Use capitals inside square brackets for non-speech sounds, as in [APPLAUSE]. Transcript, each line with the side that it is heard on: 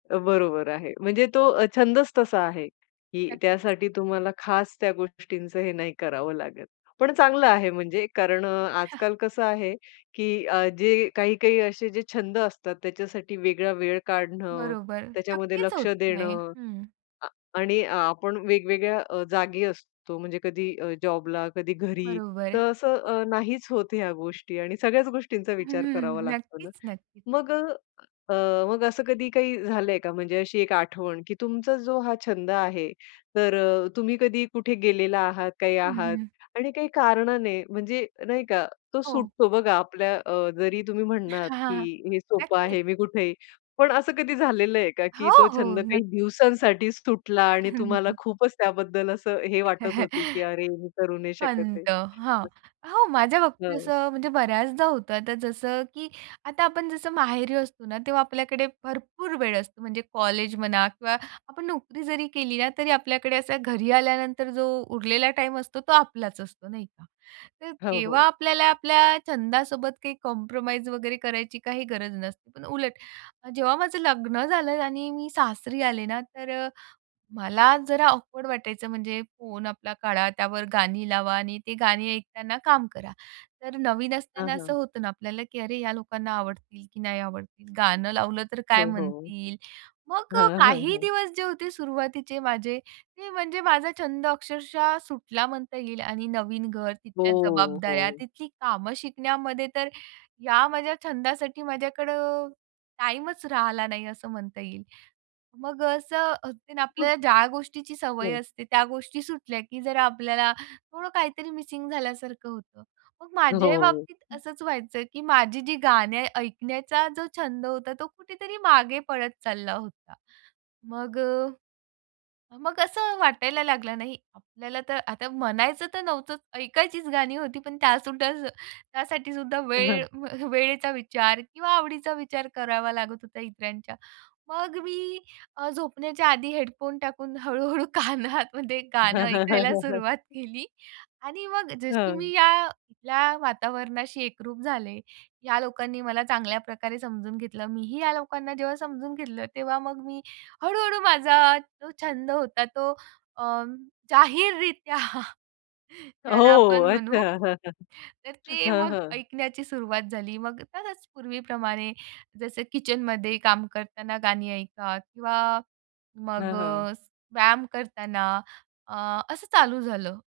left: अ, बरोबर आहे. म्हणजे तो अ, छंदच तसा आहे की
right: नक्कीच.
left: त्यासाठी तुम्हाला खास त्या गोष्टींचं हे नाही करावं लागत. पण चांगलं आहे, म्हणजे कारण अ, आजकाल कसं आहे की अ, जे काही-काही असे जे छंद असतात, त्याच्यासाठी वेगळा वेळ काढणं,
right: बरोबर.
left: त्याच्यामध्ये
right: नक्कीच
left: लक्ष
right: होत नाही.
left: देणं.
right: हं.
left: अ, आणि आपण वेगवेगळ्या अ, जागी असतो, म्हणजे कधी अ, जॉबला, कधी घरी,
right: बरोबर आहे.
left: तर असं अ, नाहीच होत ह्या गोष्टी, आणि सगळ्याच गोष्टींचा विचार करावा
right: हं.
left: लागतो ना.
right: नक्कीच, नक्कीच.
left: मग अ, अ, मग असं कधी काही झालंय का? म्हणजे अशी एक आठवण की तुमचा जो हा छंद आहे, तर अ, तुम्ही कधी कुठे गेलेला आहात, काही
right: हं,
left: आहात
right: हं.
left: आणि काही कारणाने म्हणजे नाही का, तो
right: हो.
left: सुटतो? बघा आपल्या अ, जरी तुम्ही म्हणालात,
right: हां,
left: की
right: हां.
left: हे सोपं
right: नक्कीच.
left: आहे, मी कुठंय. पण असं कधी झालेलं आहे का, की
right: हो,
left: तो
right: हो.
left: छंद काही
right: नक्कीच.
left: दिवसांसाठीच सुटला, आणि
right: हं,
left: तुम्हाला
right: हं.
left: खूपच त्याबद्दल असं हे वाटत होते, की
right: [CHUCKLES]
left: "अरे, मी करू नाही शकत आहे?"
right: खंत. हां,
left: [UNINTELLIGIBLE]
right: हो, माझ्या बाबतीत
left: हो.
right: असं, म्हणजे बऱ्याचदा होतं. आता जसं, की आता आपण जसं माहेरी असतो ना तेव्हा आपल्याकडे भरपूर वेळ असतो. म्हणजे कॉलेज म्हणा किंवा आपण नोकरी जरी केली ना, तरी आपल्याकडे असा घरी आल्यानंतर जो उरलेला टाईम असतो, तो आपलाच असतो नाही का. तर
left: हो,
right: तेव्हा
left: हो.
right: आपल्याला आपल्या छंदासोबत काही कॉम्प्रोमाईज वगैरे करायची काही गरज नसते. पण उलट, जेव्हा माझं लग्न झालं आणि मी सासरी आले ना, तर अ, मला जरा ऑकवर्ड वाटायचं. म्हणजे फोन आपला काढा, त्यावर गाणी लावा, आणि ती गाणी ऐकताना काम करा. तर नवीन
left: हां,
right: असताना असं
left: हां.
right: होतं ना आपल्याला की अरे ह्या लोकांना आवडतील, की नाही आवडतील, गाणं लावलं तर काय
left: हो, हो.
right: म्हणतील? मग
left: हां,
right: अ,
left: हां,
right: काही
left: हां.
right: दिवस जे होते सुरुवातीचे माझे ते म्हणजे माझा छंद अक्षरशः सुटला, म्हणता येईल. आणि नवीन घर, तिथल्या
left: हो,
right: जबाबदाऱ्या,
left: हो.
right: तिथली कामं शिकण्यामध्ये, तर या माझ्या छंदासाठी माझ्याकडं टाईमच राहिला नाही, असं म्हणता येईल. मग अ, असं, ते
left: हो.
right: आपल्याला ज्या गोष्टीची सवय
left: बरं.
right: असते, त्या गोष्टी सुटल्या की जरा आपल्याला थोडं काहीतरी मिसिंग झाल्यासारखं होतं. मग माझ्याही
left: हो.
right: बाबतीत
left: हं.
right: असंच व्हायचं की माझी जी गाणे ऐकण्याचा जो छंद होता, तो कुठेतरी मागे पडत चालला होता. मग अ, अ, मग असं वाटायला लागलं, नाही आपल्याला तर आता म्हणायचं तर नव्हतं, ऐकायचीच गाणी होती, पण त्यासुद्धा त्यासाठी सुद्धा
left: अ,
right: वेळ
left: हं.
right: व वेळेचा विचार किंवा आवडीचा विचार करावा लागत होता इतरांच्या. मग मी अ, झोपण्याच्या आधी हेडफोन टाकून, हळू-हळू कानामध्ये गाणं
left: हं, हं, हं,
right: ऐकायला
left: हं, हं.
right: सुरुवात केली, आणि मग जशी
left: हं.
right: मी या या वातावरणाशी एकरूप झाले, या लोकांनी मला चांगल्या प्रकारे समजून घेतलं. मी ही या लोकांना जेव्हा समजून घेतलं, तेव्हा मग मी हळ-हळू माझा तो छंद होता, तो अ, जाहीररीत्या त्याला
left: हो.
right: आपण
left: अच्छा.
right: म्हणू
left: हं, हं.
right: तर, ते
left: हं,
right: मग
left: हं.
right: ऐकण्याची सुरुवात झाली. मग खरंच पूर्वीप्रमाणे, जसं किचनमध्ये काम करताना गाणी ऐका किंवा मग
left: हं, हं.
right: अ, व्यायाम करताना, अ, असं चालू झालं.